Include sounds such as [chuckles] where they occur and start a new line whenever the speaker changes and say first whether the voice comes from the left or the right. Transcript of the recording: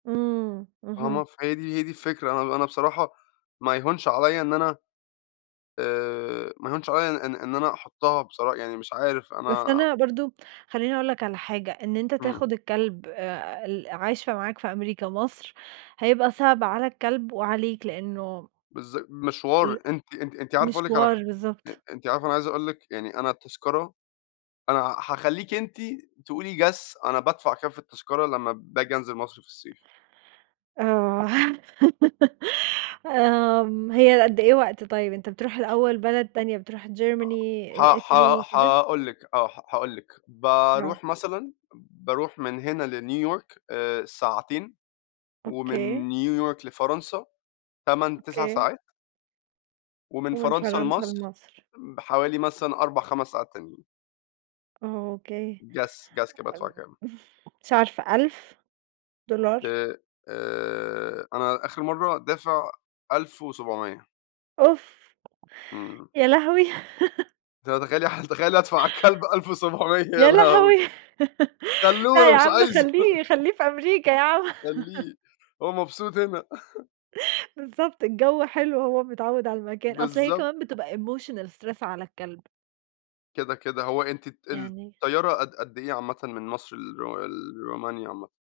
right: إمم،
left: آه،
right: اهم.
left: ما ف هي دي هي دي الفكرة آه، أنا أنا بصراحة ما يهونش عليّا إن أنا آآ، ما يهونش عليّا إن إن أن أحطها بصرا يعني مش عارف
right: بس
left: أنا
right: أنا برضه خلّيني أقول لك على حاجة إن أنت
left: إمم.
right: تاخد الكلب آآ، ال عايشة معاك في أمريكا مصر، هيبقى صعب على الكلب وعليك لأنه
left: بالظ
right: ال
left: مشوار، أنتِ أنتِ أنتِ عارفة أقُول لِك علي
right: مشوار،
left: ح أ
right: بالضبط.
left: أنتِ عارفة أنا عايز أقُول لِك يعني أنا التذكرة أنا هأخلّيكِ أنتِ تقولِي، guess، أنا بادفع كام في التذكرة لمّا بآجي أنزل مصر في الصيف؟
right: آه، [laughs] آمم، هي قد إيه وقت طيب؟ أنت بتروح الأول بلد تانية، بتروح Germany،
left: أ ح
right: آآ، Italy،
left: ح
right: كده؟
left: هاقُول لِك آه، ه هأقُول لِك
right: آه.
left: باروح مثلًا باروح من هنا لNew York آآ، ساعتين
right: أوكي.
left: ومن New York لفرنسا 8، 9
right: أوكي.
left: ساعات ومن
right: ومن
left: فرنسا
right: فرنسا
left: لمصر
right: لمصر.
left: م حوالي مثلًا 4، 5 ساعات تانيين.
right: أوكي،
left: Guess ،guess كده بأدفع
right: آمم،
left: كام؟
right: مش عارفة 1000$.
left: آآ، آآ، أنا آخر مَرّة دافع 1700.
right: أوف،
left: إمم.
right: يا لهوي! [laughs]
left: ده تخيلّي ح تخيلّي أدفع على الكلب 1700 يا
right: يا
left: لهوي!
right: لهوي! [laughs]
left: خلّوه
right: لأ،
left: أنا
right: يا
left: مش
right: عم
left: عايزه.
right: خلّيه خلّيه في أمريكا يا عم.
left: خاّيه
right: [chuckles]
left: هو مبسوط هنا. [chuckles]
right: بالضبط، الجو حلو وهو متعوّد على المكان. أصل هي
left: بالضبط.
right: كمان بتبقى emotional stress على الكلب.
left: كده كده، هوأنتِ الط
right: يعني
left: الطيارة قد قد إيه عامةً من مصر لر لرومانيا عامةً؟